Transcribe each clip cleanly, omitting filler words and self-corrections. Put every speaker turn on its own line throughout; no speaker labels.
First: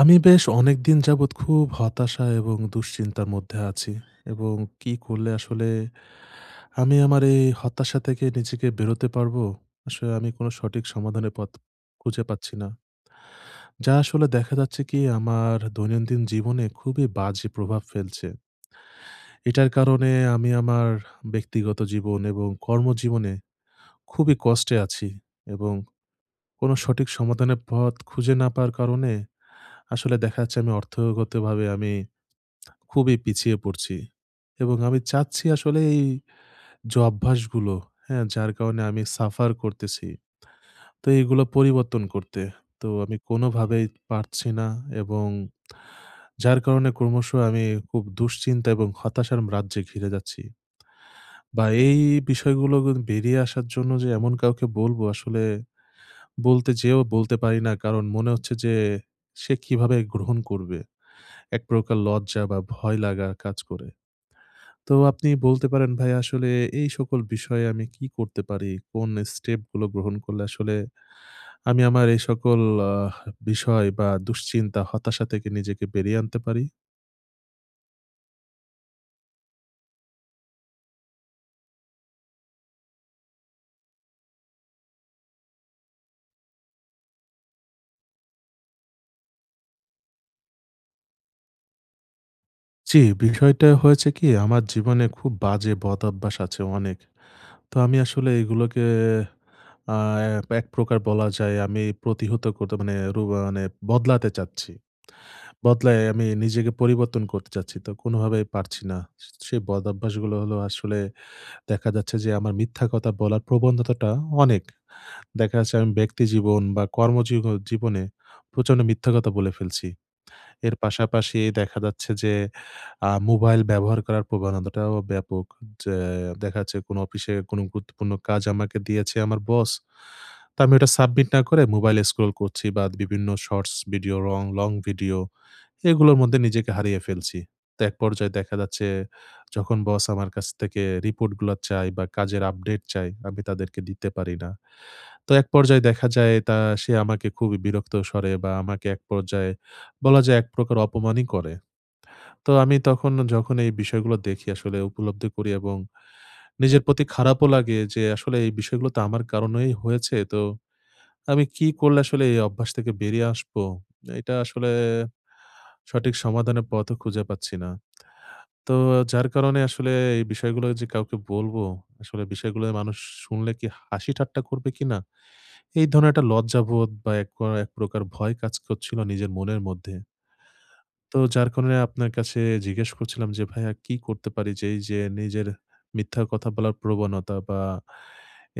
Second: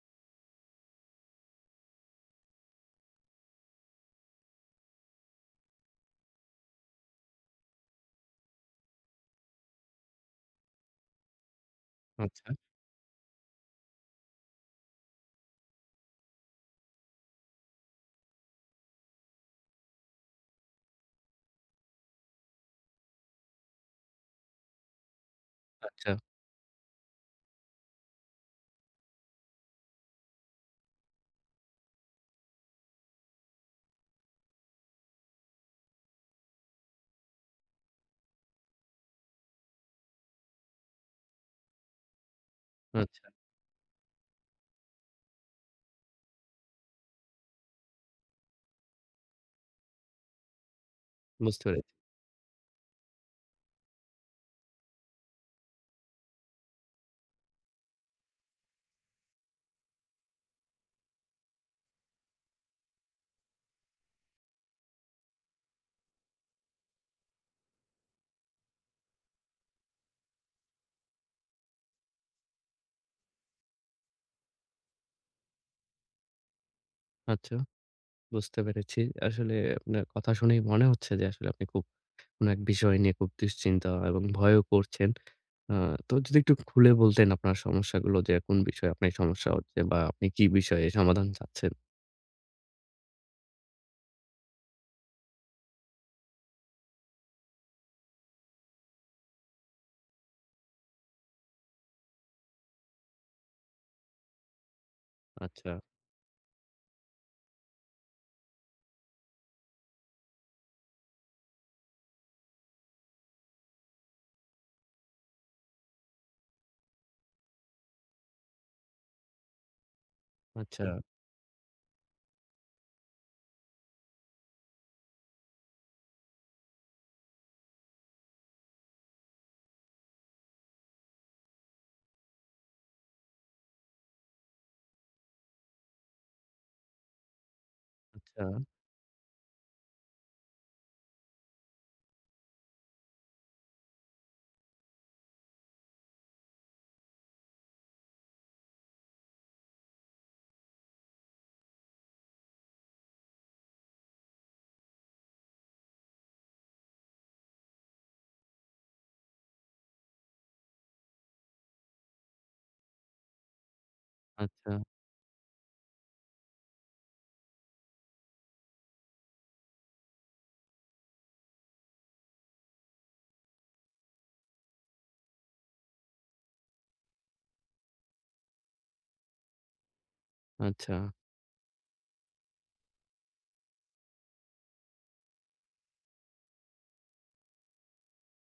আমি বেশ অনেকদিন যাবৎ খুব হতাশা এবং দুশ্চিন্তার মধ্যে আছি, এবং কি করলে আসলে আমি আমার এই হতাশা থেকে নিজেকে বেরোতে পারবো? আসলে আমি কোনো সঠিক সমাধানের পথ খুঁজে
আচ্ছা,
পাচ্ছি না। যা আসলে দেখা যাচ্ছে কি আমার দৈনন্দিন জীবনে খুবই বাজে প্রভাব ফেলছে। এটার কারণে আমি আমার ব্যক্তিগত জীবন এবং কর্মজীবনে খুবই কষ্টে আছি, এবং
আচ্ছা,
কোনো সঠিক সমাধানের পথ খুঁজে না পাওয়ার কারণে আসলে দেখা যাচ্ছে আমি অর্থগতভাবে আমি খুবই পিছিয়ে পড়ছি। এবং আমি চাচ্ছি আসলে এই যে অভ্যাসগুলো, হ্যাঁ? যার কারণে আমি সাফার করতেছি, তো এগুলো পরিবর্তন করতে। তো আমি
আচ্ছা।
কোনোভাবেই পারছি না, এবং যার কারণে ক্রমশ আমি খুব দুশ্চিন্তা এবং হতাশার রাজ্যে ঘিরে যাচ্ছি।
বুঝতে
বা
পেরেছি।
এই বিষয়গুলো বেরিয়ে আসার জন্য যে এমন কাউকে বলবো আসলে, বলতে যেয়েও বলতে পারি না। কারণ মনে হচ্ছে যে সে কিভাবে গ্রহণ করবে? এক প্রকার লজ্জা বা ভয় লাগা কাজ করে। তো আপনি বলতে পারেন, ভাই, আসলে এই সকল বিষয়ে আমি কি করতে পারি? কোন স্টেপ গুলো গ্রহণ করলে আসলে আমি আমার এই সকল আহ বিষয় বা দুশ্চিন্তা, হতাশা থেকে নিজেকে বেরিয়ে আনতে পারি?
আচ্ছা, বুঝতে পেরেছি। আসলে আপনার কথা শুনেই মনে হচ্ছে যে আসলে আপনি খুব কোনো এক বিষয় নিয়ে খুব দুশ্চিন্তা এবং ভয়ও করছেন। আ তো যদি একটু খুলে বলতেন আপনার সমস্যাগুলো যে কোন বিষয়ে আপনার সমস্যা হচ্ছে বা আপনি কি বিষয়ে সমাধান চাচ্ছেন?
জি, বিষয়টা হয়েছে কি আমার জীবনে খুব বাজে বদঅভ্যাস আছে অনেক। তো আমি আসলে এগুলোকে আ এক এক প্রকার বলা যায় আমি প্রতিহত করতে মানে বদলাতে চাচ্ছি।
আচ্ছা,
বদলায় আমি নিজেকে পরিবর্তন করতে চাচ্ছি। তো কোনোভাবেই পারছি না। সেই বদ অভ্যাসগুলো হলো আসলে দেখা যাচ্ছে যে আমার মিথ্যা কথা বলার প্রবণতাটা অনেক। দেখা যাচ্ছে আমি ব্যক্তিজীবন বা জীবনে প্রচন্ড মিথ্যা কথা বলে ফেলছি। এর
আচ্ছা,
পাশাপাশি দেখা যাচ্ছে যে মোবাইল ব্যবহার করার প্রবণতাটাও ব্যাপক। যে দেখা যাচ্ছে কোনো অফিসে কোনো গুরুত্বপূর্ণ কাজ আমাকে দিয়েছে আমার বস। তো আমি ওটা সাবমিট না করে মোবাইলে স্ক্রল করছি, বা বিভিন্ন শর্টস ভিডিও, রং লং ভিডিও, এগুলোর মধ্যে নিজেকে হারিয়ে ফেলছি। তো এক পর্যায়ে
আচ্ছা,
দেখা যাচ্ছে যখন বস আমার কাছ থেকে রিপোর্টগুলা চায় বা কাজের আপডেট চায়, আমি তাদেরকে দিতে পারি না। তো এক পর্যায়ে দেখা যায় সে আমাকে খুবই বিরক্ত স্বরে বা আমাকে এক পর্যায়ে বলা যায় এক প্রকার অপমানই করে। তো আমি তখন যখন এই বিষয়গুলো দেখি আসলে উপলব্ধি করি, এবং নিজের প্রতি খারাপও লাগে যে আসলে এই বিষয়গুলো তো আমার কারণেই হয়েছে। তো আমি কি করলে আসলে এই অভ্যাস থেকে বেরিয়ে আসবো? এটা আসলে
আচ্ছা,
সঠিক সমাধানের পথও খুঁজে পাচ্ছি না। তো যার কারণে আসলে এই বিষয়গুলো যে কাউকে বলবো, আসলে বিষয়গুলো মানুষ শুনলে কি হাসি ঠাট্টা করবে কিনা? এই ধরনের একটা লজ্জাবোধ বা এক প্রকার ভয় কাজ করছিল নিজের মনের মধ্যে।
আচ্ছা,
তো যার কারণে আপনার কাছে জিজ্ঞেস করছিলাম যে, "ভাইয়া, কি করতে পারি যে এই যে নিজের মিথ্যা কথা বলার প্রবণতা, বা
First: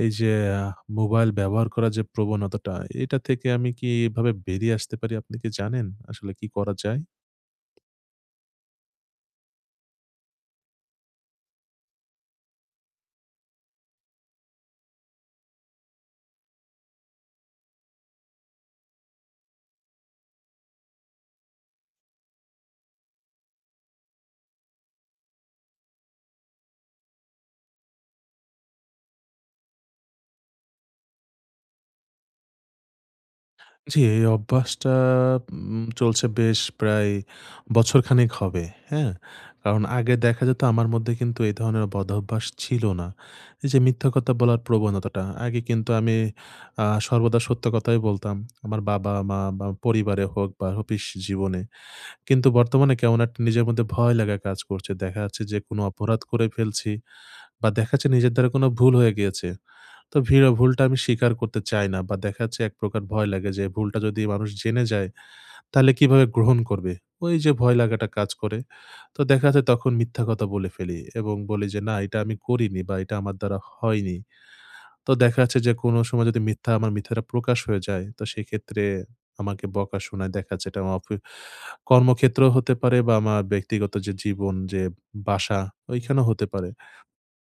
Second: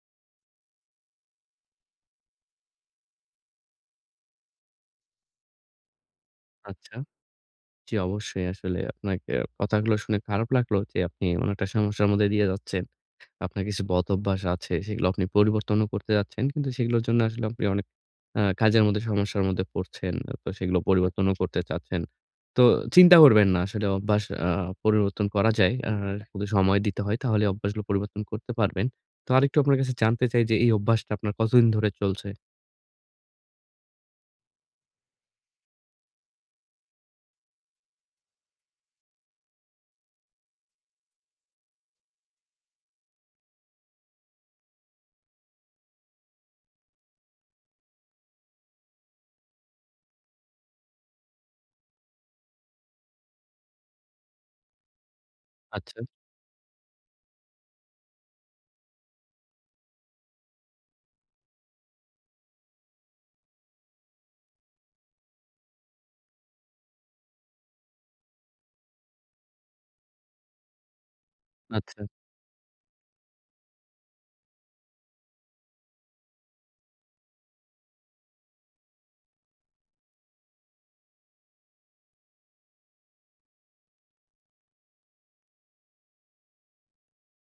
এই যে আ মোবাইল ব্যবহার করার যে প্রবণতাটা, এটা থেকে আমি কি এভাবে বেরিয়ে আসতে পারি?" আপনি কি জানেন আসলে কি করা
আচ্ছা।
যায়?
জি, অবশ্যই, আসলে আপনাকে কথাগুলো শুনে খারাপ লাগলো যে আপনি এমন একটা সমস্যার মধ্যে দিয়ে যাচ্ছেন। আপনার কিছু বদভ্যাস আছে সেগুলো আপনি পরিবর্তনও করতে যাচ্ছেন। কিন্তু সেগুলোর জন্য আসলে আপনি অনেক কাজের মধ্যে সমস্যার মধ্যে পড়ছেন। তো সেগুলো পরিবর্তনও করতে চাচ্ছেন। তো চিন্তা করবেন না। আসলে অভ্যাস পরিবর্তন করা যায়। শুধু সময় দিতে হয়, তাহলে অভ্যাসগুলো পরিবর্তন করতে পারবেন। তো আরেকটু আপনার কাছে জানতে চাই যে এই অভ্যাসটা আপনার কতদিন ধরে চলছে?
জি, এই অভ্যাসটা চলছে বেশ, প্রায় বছরখানেক হবে, হ্যাঁ? কারণ আগে দেখা যেত আমার মধ্যে কিন্তু এই ধরনের বদঅভ্যাস ছিল না। এই যে মিথ্যা কথা বলার প্রবণতাটা, আগে কিন্তু আমি সর্বদা সত্য কথাই বলতাম। আমার বাবা-মা বা পরিবারে হোক, বা অফিস জীবনে। কিন্তু বর্তমানে কেমন একটা নিজের মধ্যে ভয় লাগা কাজ করছে। দেখা যাচ্ছে যে কোনো
আচ্ছা,
অপরাধ করে ফেলছি, বা দেখা যাচ্ছে নিজের দ্বারা কোনো ভুল হয়ে গিয়েছে। তো ভুলটা আমি স্বীকার করতে চাই না, বা দেখা যাচ্ছে এক প্রকার ভয় লাগে যে ভুলটা যদি মানুষ জেনে যায় তাহলে কিভাবে গ্রহণ করবে? ওই যে ভয় লাগাটা কাজ করে। তো দেখা যাচ্ছে তখন মিথ্যা কথা বলে ফেলি এবং বলি যে, "না,
আচ্ছা।
এটা আমি করিনি বা এটা আমার দ্বারা হয়নি।" তো দেখা যাচ্ছে যে কোনো সময় যদি আমার মিথ্যাটা প্রকাশ হয়ে যায় তো সেক্ষেত্রে আমাকে বকা শোনায়। দেখা যাচ্ছে এটা আমার কর্মক্ষেত্রেও হতে পারে, বা আমার ব্যক্তিগত যে জীবন, যে বাসা, ওইখানেও হতে পারে।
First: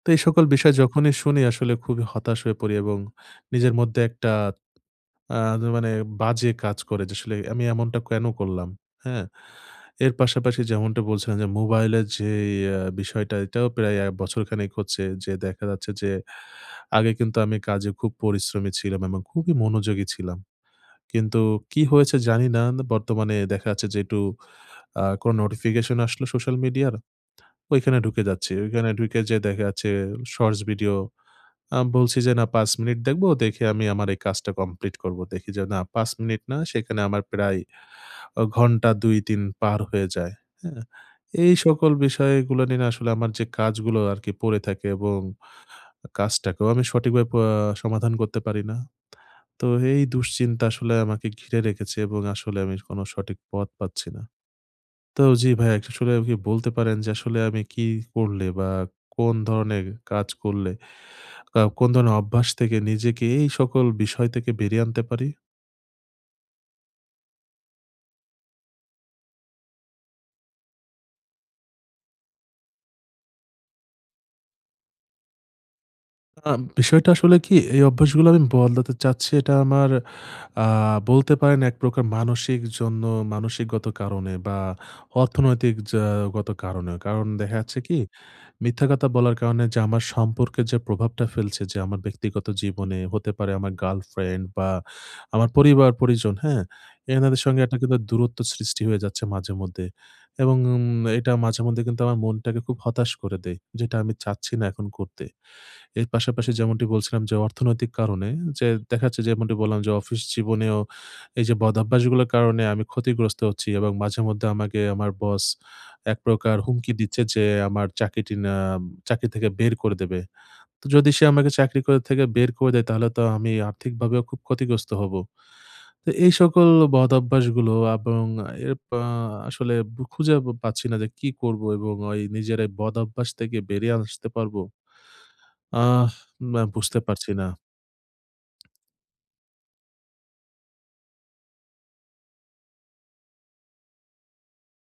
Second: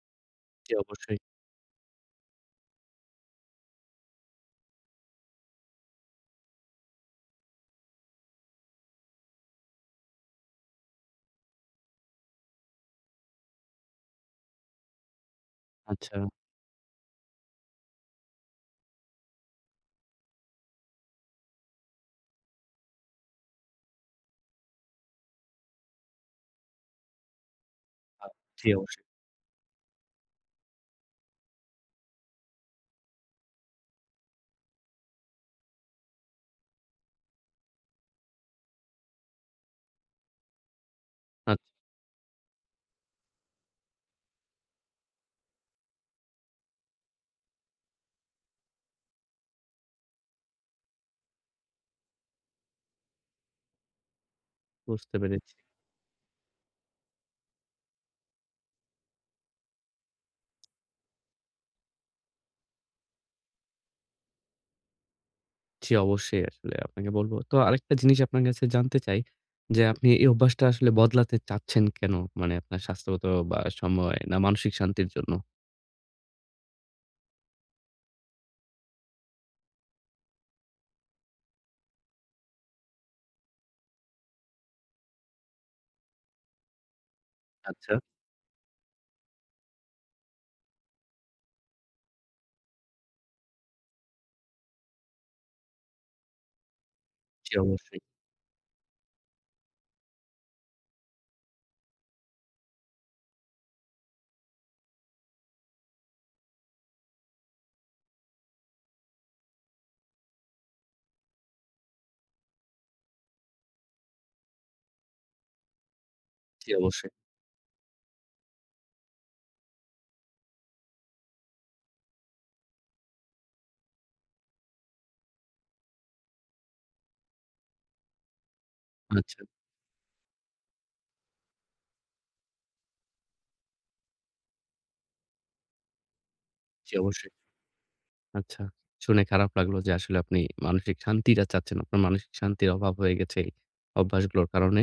তো এই সকল
জি,
বিষয় যখনই
অবশ্যই।
শুনি আসলে খুবই হতাশ হয়ে পড়ি, এবং নিজের মধ্যে একটা আ মানে বাজে কাজ করে যে আসলে আমি এমনটা কেন করলাম, হ্যাঁ? এর পাশাপাশি যেমনটা বলছিলেন যে মোবাইলের যে বিষয়টা, এটাও প্রায় বছরখানেক হচ্ছে যে দেখা যাচ্ছে যে
আচ্ছা।
আগে কিন্তু আমি কাজে খুব পরিশ্রমী ছিলাম এবং খুবই মনোযোগী ছিলাম। কিন্তু কি হয়েছে জানি না, বর্তমানে দেখা যাচ্ছে যে একটু কোনো নোটিফিকেশন আসলো সোশ্যাল মিডিয়ার, ওইখানে ঢুকে
আ
যাচ্ছি।
জি,
ওইখানে
অবশ্যই।
ঢুকে যেয়ে দেখা যাচ্ছে শর্টস ভিডিও, বলছি যে, "না, ৫ মিনিট দেখবো। দেখে আমি আমার এই কাজটা কমপ্লিট করব।" দেখি যে না, ৫ মিনিট না, সেখানে আমার প্রায় ঘন্টা ২-৩ পার হয়ে যায়। হ্যাঁ? এই
আচ্ছা,
সকল বিষয়গুলো নিয়ে না আসলে আমার যে কাজগুলো আরকি পড়ে থাকে, এবং কাজটাকেও আমি সঠিকভাবে সমাধান করতে পারি না। তো এই দুশ্চিন্তা আসলে আমাকে ঘিরে রেখেছে, এবং আসলে আমি কোনো সঠিক পথ পাচ্ছি না।
বুঝতে
তো জি,
পেরেছি।
ভাই, একটু আসলে আপনি বলতে পারেন যে আসলে আমি কি করলে, বা কোন ধরনের কাজ করলে, কোন ধরনের অভ্যাস থেকে নিজেকে এই সকল বিষয় থেকে বেরিয়ে আনতে পারি?
জি, অবশ্যই, আসলে আপনাকে বলব। তো আরেকটা জিনিস আপনার কাছে জানতে চাই যে, আপনি এই অভ্যাসটা আসলে বদলাতে চাচ্ছেন কেন? মানে আপনার স্বাস্থ্যগত বা সময় না মানসিক শান্তির জন্য?
আ বিষয়টা আসলে কি, এই অভ্যাসগুলো আমি বদলাতে চাচ্ছি এটা আমার, আ বলতে পারেন এক প্রকার মানসিকগত কারণে, বা অর্থনৈতিক গত কারণে। কারণ দেখা যাচ্ছে
আচ্ছা।
কি মিথ্যা কথা বলার কারণে, যে আমার সম্পর্কের যে প্রভাবটা ফেলছে, যে আমার ব্যক্তিগত জীবনে হতে পারে আমার গার্লফ্রেন্ড বা আমার পরিবার পরিজন, হ্যাঁ? এনাদের
জি,
সঙ্গে একটা কিন্তু
অবশ্যই,
দূরত্ব সৃষ্টি হয়ে যাচ্ছে মাঝে মধ্যে। এবং এটা মাঝে মধ্যে কিন্তু আমার মনটাকে খুব হতাশ করে দেয়। যেটা আমি চাচ্ছি না এখন করতে। এর পাশাপাশি যেমনটি বলছিলাম যে অর্থনৈতিক কারণে, যে দেখা যাচ্ছে যেমনটি বললাম যে অফিস জীবনেও এই যে বদভ্যাসগুলোর কারণে আমি ক্ষতিগ্রস্ত হচ্ছি, এবং মাঝে মধ্যে আমাকে আমার বস এক প্রকার
জি,
হুমকি
অবশ্যই।
দিচ্ছে যে আমার চাকরিটি, না, চাকরি থেকে বের করে দেবে। তো যদি সে আমাকে চাকরি করে থেকে বের করে দেয় তাহলে তো আমি আর্থিকভাবেও খুব ক্ষতিগ্রস্ত হব। তো এই সকল বদভ্যাসগুলো, এবং এর পা
আচ্ছা,
আসলে খুঁজে পাচ্ছি না যে কি করব, এবং ওই নিজের এই বদভ্যাস থেকে বেরিয়ে আসতে পারবো? আহ না,
জি,
বুঝতে পারছি
অবশ্যই।
না।
আচ্ছা। শুনে খারাপ লাগলো যে আসলে আপনি মানসিক শান্তিটা চাচ্ছেন। আপনার মানসিক শান্তির অভাব হয়ে গেছে এই অভ্যাসগুলোর কারণে।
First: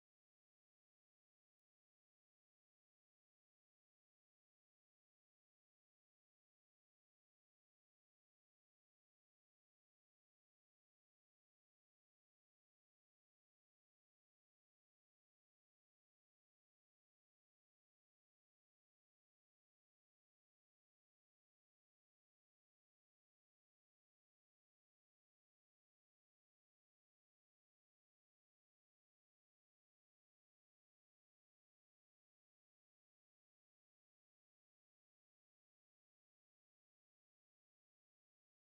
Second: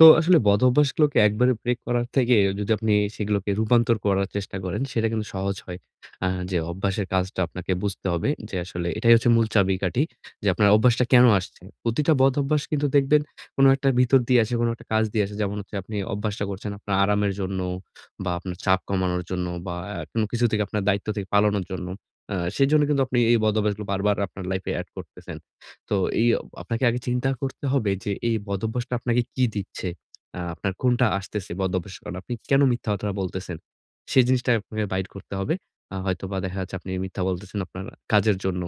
তো আসলে বদ অভ্যাসগুলোকে একবারে ব্রেক করার থেকে যদি আপনি সেগুলোকে রূপান্তর করার চেষ্টা করেন, সেটা কিন্তু সহজ হয়। যে অভ্যাসের কাজটা আপনাকে বুঝতে হবে যে আসলে এটাই হচ্ছে মূল চাবিকাঠি যে আপনার অভ্যাসটা কেন আসছে। প্রতিটা বদ অভ্যাস কিন্তু দেখবেন কোনো একটা ভিতর দিয়ে আসে, কোনো একটা কাজ দিয়ে আসে। যেমন হচ্ছে আপনি অভ্যাসটা করছেন আপনার আরামের জন্য বা আপনার চাপ কমানোর জন্য বা কোনো কিছু থেকে আপনার দায়িত্ব থেকে পালানোর জন্য। সেজন্য কিন্তু আপনি এই বদঅভ্যাসগুলো বারবার আপনার লাইফে এড করতেছেন। তো এই আপনাকে আগে চিন্তা করতে হবে যে এই বদভ্যাসটা আপনাকে কি দিচ্ছে? আপনার কোনটা আসতেছে বদভ্যাস, কারণ আপনি কেন মিথ্যা কথা বলতেছেন? সেই জিনিসটা আপনাকে বাইর করতে হবে। হয়তোবা দেখা যাচ্ছে আপনি মিথ্যা বলতেছেন আপনার কাজের জন্য।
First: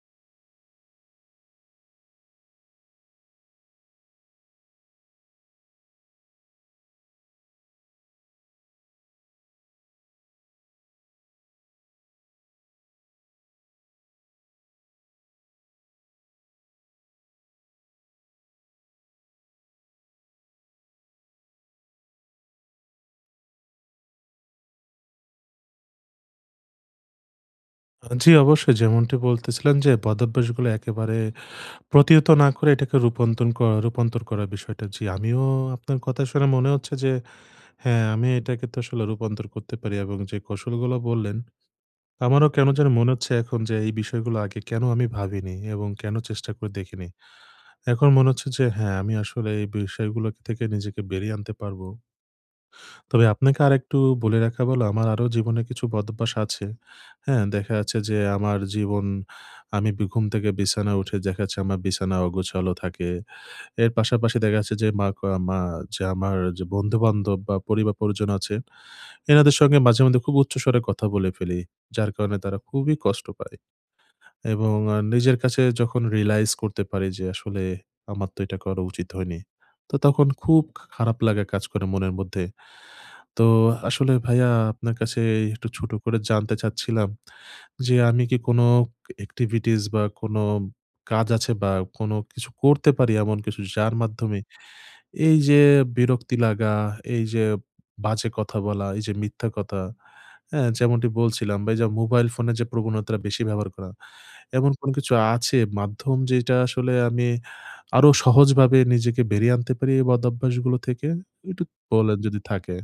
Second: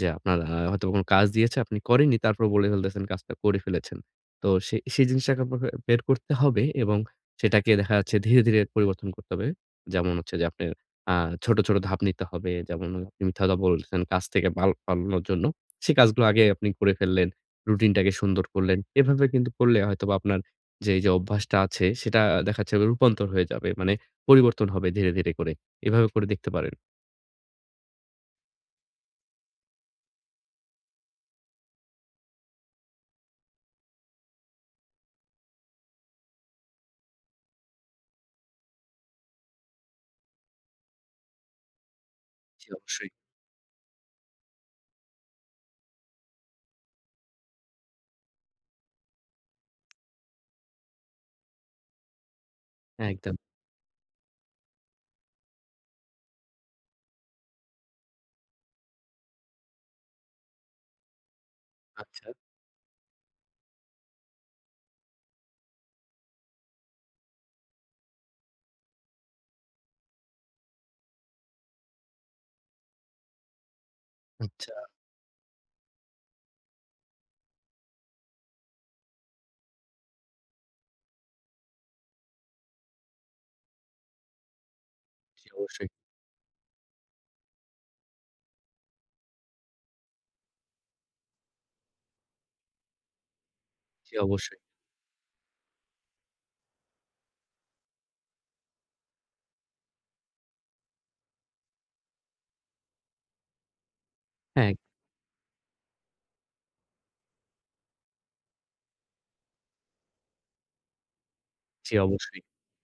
যে আপনার হয়তোবা কোনো কাজ দিয়েছে আপনি করেননি, তারপর বলে ফেলতেছেন কাজটা করে ফেলেছেন। তো সেই জিনিসটাকে আপনাকে বের করতে হবে এবং সেটাকে দেখা যাচ্ছে ধীরে, ধীরে পরিবর্তন করতে হবে। যেমন হচ্ছে যে আপনি আ ছোট, ছোট ধাপ নিতে হবে। যেমন আপনি মিথ্যা কথা বলছেন, কাজ থেকে পালানোর জন্য। সেই কাজগুলো আগে আপনি করে ফেললেন। রুটিনটাকে সুন্দর করলেন। এভাবে কিন্তু করলে হয়তোবা আপনার যে এই যে অভ্যাসটা আছে সেটা দেখা যাচ্ছে রূপান্তর হয়ে যাবে। মানে পরিবর্তন হবে ধীরে, ধীরে করে। এভাবে করে দেখতে পারেন।
জি, অবশ্যই, যেমনটি বলতেছিলেন যে বদভ্যাসগুলো একেবারে প্রতিহত না করে এটাকে রূপন্তন ক রূপান্তর করার বিষয়টা। জি, আমিও আপনার কথা শুনে মনে হচ্ছে যে হ্যাঁ, আমি এটাকে তো আসলে রূপান্তর করতে পারি, এবং যে কৌশলগুলো বললেন, আমারও কেন
জি,
জানি
অবশ্যই।
মনে হচ্ছে এখন যে এই বিষয়গুলো আগে কেন আমি ভাবিনি এবং কেন চেষ্টা করে দেখিনি। এখন মনে হচ্ছে যে হ্যাঁ, আমি আসলে এই বিষয়গুলো থেকে নিজেকে বেরিয়ে আনতে পারবো।
হ্যাঁ,
তবে
একদম।
আপনাকে আরেকটু বলে রাখা ভালো, আমার আরো জীবনে কিছু বদভ্যাস আছে। হ্যাঁ? দেখা যাচ্ছে যে আমার জীবন আমি বি ঘুম থেকে বিছানায় উঠে দেখা যাচ্ছে আমার বিছানা
আচ্ছা,
অগোছালো থাকে। এর পাশাপাশি দেখা যাচ্ছে যে মা ক মা যে আমার যে বন্ধু-বান্ধব বা পরিবার পরিজন আছে, এনাদের সঙ্গে মাঝে মধ্যে খুব উচ্চস্বরে কথা বলে ফেলি। যার কারণে তারা খুবই কষ্ট পায়।
আচ্ছা।
এবং নিজের কাছে যখন রিয়ালাইজ করতে পারি যে আসলে আমার তো এটা করা উচিত হয়নি। তো তখন খুব খারাপ লাগা কাজ করে মনের মধ্যে। তো আসলে ভাইয়া, আপনার কাছে
জি,
একটু
অবশ্যই,
ছোট করে জানতে চাচ্ছিলাম যে আমি কি কোনো এক্টিভিটিস, বা কোনো কাজ আছে, বা কোনো কিছু করতে পারি এমন কিছু যার
জি,
মাধ্যমে
অবশ্যই।
এই যে বিরক্তি লাগা, এই যে বাজে কথা বলা, এই যে মিথ্যা কথা, হ্যাঁ? যেমনটি বলছিলাম, বা এই যে মোবাইল ফোনের যে প্রবণতাটা বেশি ব্যবহার করা, এমন
হ্যাঁ,
কোনো কিছু আছে মাধ্যম যেটা আসলে আমি আরো সহজভাবে নিজেকে বেরিয়ে আনতে পারি এই বদঅভ্যাসগুলো থেকে? একটু
জি,
বলেন
অবশ্যই।
যদি থাকে।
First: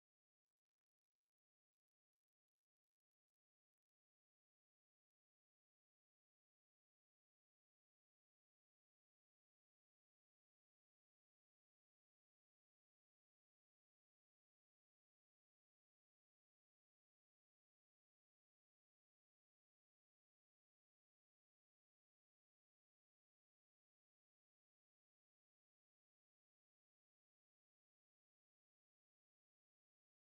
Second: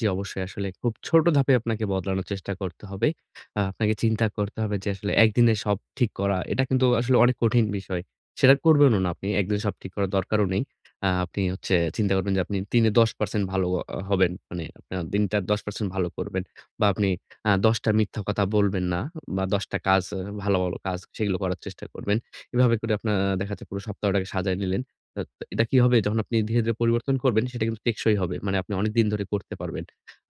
জি, অবশ্যই, আসলে খুব ছোট ধাপে আপনাকে বদলানোর চেষ্টা করতে হবে। আপনাকে চিন্তা করতে হবে যে আসলে একদিনে সব ঠিক করা এটা কিন্তু আসলে অনেক কঠিন বিষয়। সেটা করবেনও না আপনি। একদিনে সব ঠিক করার দরকারও নেই। আপনি হচ্ছে চিন্তা করবেন যে আপনি দিনে 10% ভালো হবেন। মানে আপনার দিনটা 10% ভালো করবেন। বা আপনি ১০ টা মিথ্যা কথা বলবেন না বা ১০ টা কাজ, ভালো, ভালো কাজ সেগুলো করার চেষ্টা করবেন। এভাবে করে আপনার দেখা যাচ্ছে পুরো সপ্তাহটাকে সাজায় নিলেন। আ এটা কি হবে, যখন আপনি ধীরে, ধীরে পরিবর্তন করবেন সেটা কিন্তু টেকসই হবে। মানে আপনি অনেকদিন ধরে করতে পারবেন।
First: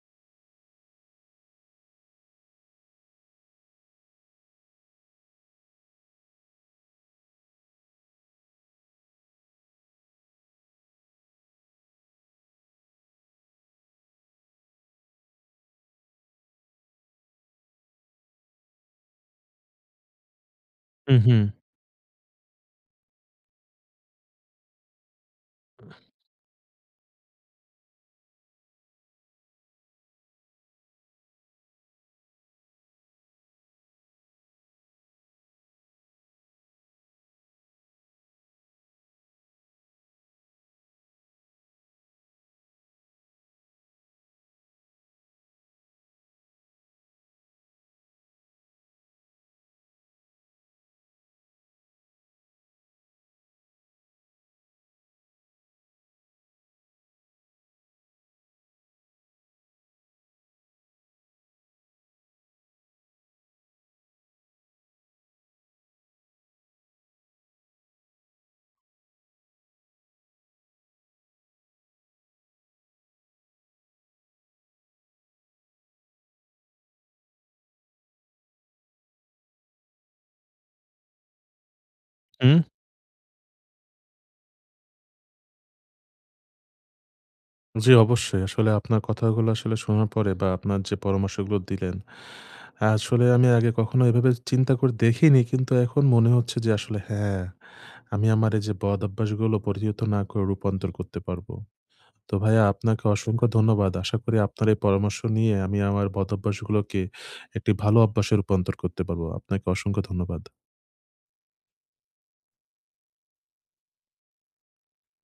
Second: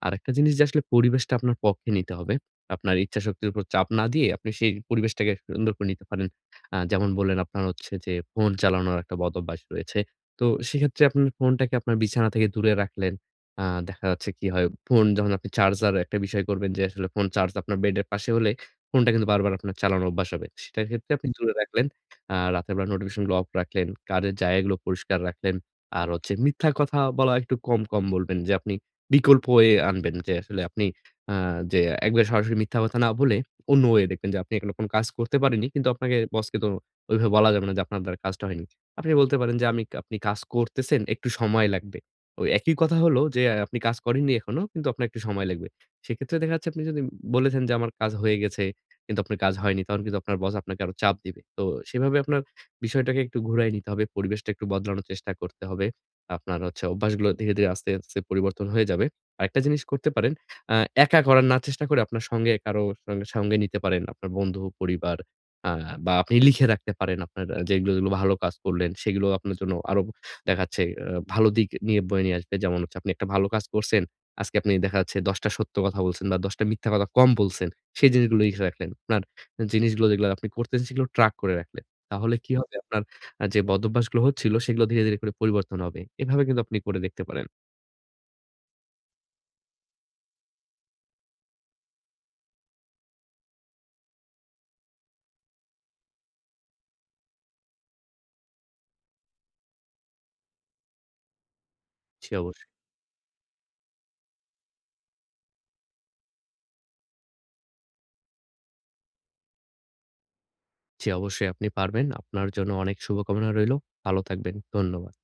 আরেকটা জিনিস যে আসলে পরিবেশটা আপনার পক্ষে নিতে হবে। আপনার ইচ্ছাশক্তির উপর চাপ না দিয়ে আপনি সেই পরিবেশটাকে সুন্দর করে নিতে পারেন। যেমন বললেন আপনার হচ্ছে যে ফোন চালানোর একটা বদ অভ্যাস রয়েছে। তো সেক্ষেত্রে আপনার ফোনটাকে আপনার বিছানা থেকে দূরে রাখলেন। আ দেখা যাচ্ছে কি হয়, ফোন যখন আপনি চার্জার একটা বিষয় করবেন যে আসলে ফোন চার্জ আপনার বেডের পাশে হলে ফোনটা কিন্তু বারবার আপনার চালানোর অভ্যাস হবে। সেটার ক্ষেত্রে
হুম,
আপনি হুম।
হুম।
দূরে রাখলেন। রাতের বেলা নোটিফিকেশন গুলো অফ রাখলেন। কাজের জায়গাগুলো পরিষ্কার রাখলেন। আর হচ্ছে মিথ্যা কথা বলা একটু কম, কম বলবেন, যে আপনি বিকল্প ওয়ে আনবেন যে আসলে আপনি আ যে একবারে সরাসরি মিথ্যা কথা না বলে অন্য ওয়ে দেখবেন যে আপনি এখনো কোনো কাজ করতে পারেননি। কিন্তু আপনাকে বসকে তো ওইভাবে বলা যাবে না যে আপনার দ্বারা কাজটা হয়নি। আপনি বলতে পারেন যে আমি আপনি কাজ করতেছেন, একটু সময় লাগবে। ওই একই কথা হলো যে আপনি কাজ করেননি এখনো, কিন্তু আপনার একটু সময় লাগবে। সেক্ষেত্রে দেখা যাচ্ছে আপনি যদি বলেছেন যে আমার কাজ হয়ে গেছে কিন্তু আপনার কাজ হয়নি, তখন কিন্তু আপনার বস আপনাকে আরো চাপ দিবে। তো সেভাবে আপনার বিষয়টাকে একটু ঘুরায় নিতে হবে। পরিবেশটা একটু বদলানোর চেষ্টা করতে হবে। আপনার হচ্ছে অভ্যাসগুলো ধীরে, ধীরে আস্তে, আস্তে পরিবর্তন হয়ে যাবে। আরেকটা জিনিস করতে পারেন, আ একা করার না চেষ্টা করে আপনার সঙ্গে কারো সঙ্গে, সঙ্গে নিতে পারেন। আপনার বন্ধু, পরিবার, আ বা আপনি লিখে রাখতে পারেন আপনার যেগুলো, যেগুলো ভালো কাজ করলেন সেগুলো আপনার জন্য আরো দেখাচ্ছে ভালো দিক নিয়ে বয়ে নিয়ে আসবে। যেমন হচ্ছে আপনি একটা ভালো কাজ করছেন। আজকে আপনি দেখা যাচ্ছে ১০ টা সত্য কথা বলছেন বা ১০ টা মিথ্যা কথা কম বলছেন। সেই জিনিসগুলো লিখে রাখলেন। আপনার জিনিসগুলো যেগুলো আপনি করতেছেন সেগুলো ট্র্যাক করে রাখলেন। তাহলে কি
হুম।
হবে আপনার, যে বদভ্যাসগুলো হচ্ছিল সেগুলো ধীরে, ধীরে করে পরিবর্তন হবে। এভাবে কিন্তু আপনি করে দেখতে পারেন।
জি, অবশ্যই। আসলে আপনার কথাগুলো আসলে শোনার পরে, বা আপনার যে পরামর্শগুলো দিলেন, আসলে আমি আগে কখনো এভাবে চিন্তা করে দেখিনি। কিন্তু এখন মনে হচ্ছে যে আসলে হ্যাঁ, আমি আমার এই যে বদ অভ্যাসগুলো পরিণত না করে রূপান্তর করতে পারবো।
জি,
তো ভাইয়া,
অবশ্যই,
আপনাকে অসংখ্য ধন্যবাদ। আশা করি আপনার এই পরামর্শ নিয়ে আমি আমার বদ অভ্যাসগুলোকে একটি ভালো অভ্যাসে রূপান্তর করতে পারবো। আপনাকে অসংখ্য ধন্যবাদ।
জি, অবশ্যই, আপনি পারবেন। আপনার জন্য অনেক শুভকামনা রইলো। ভালো থাকবেন। ধন্যবাদ।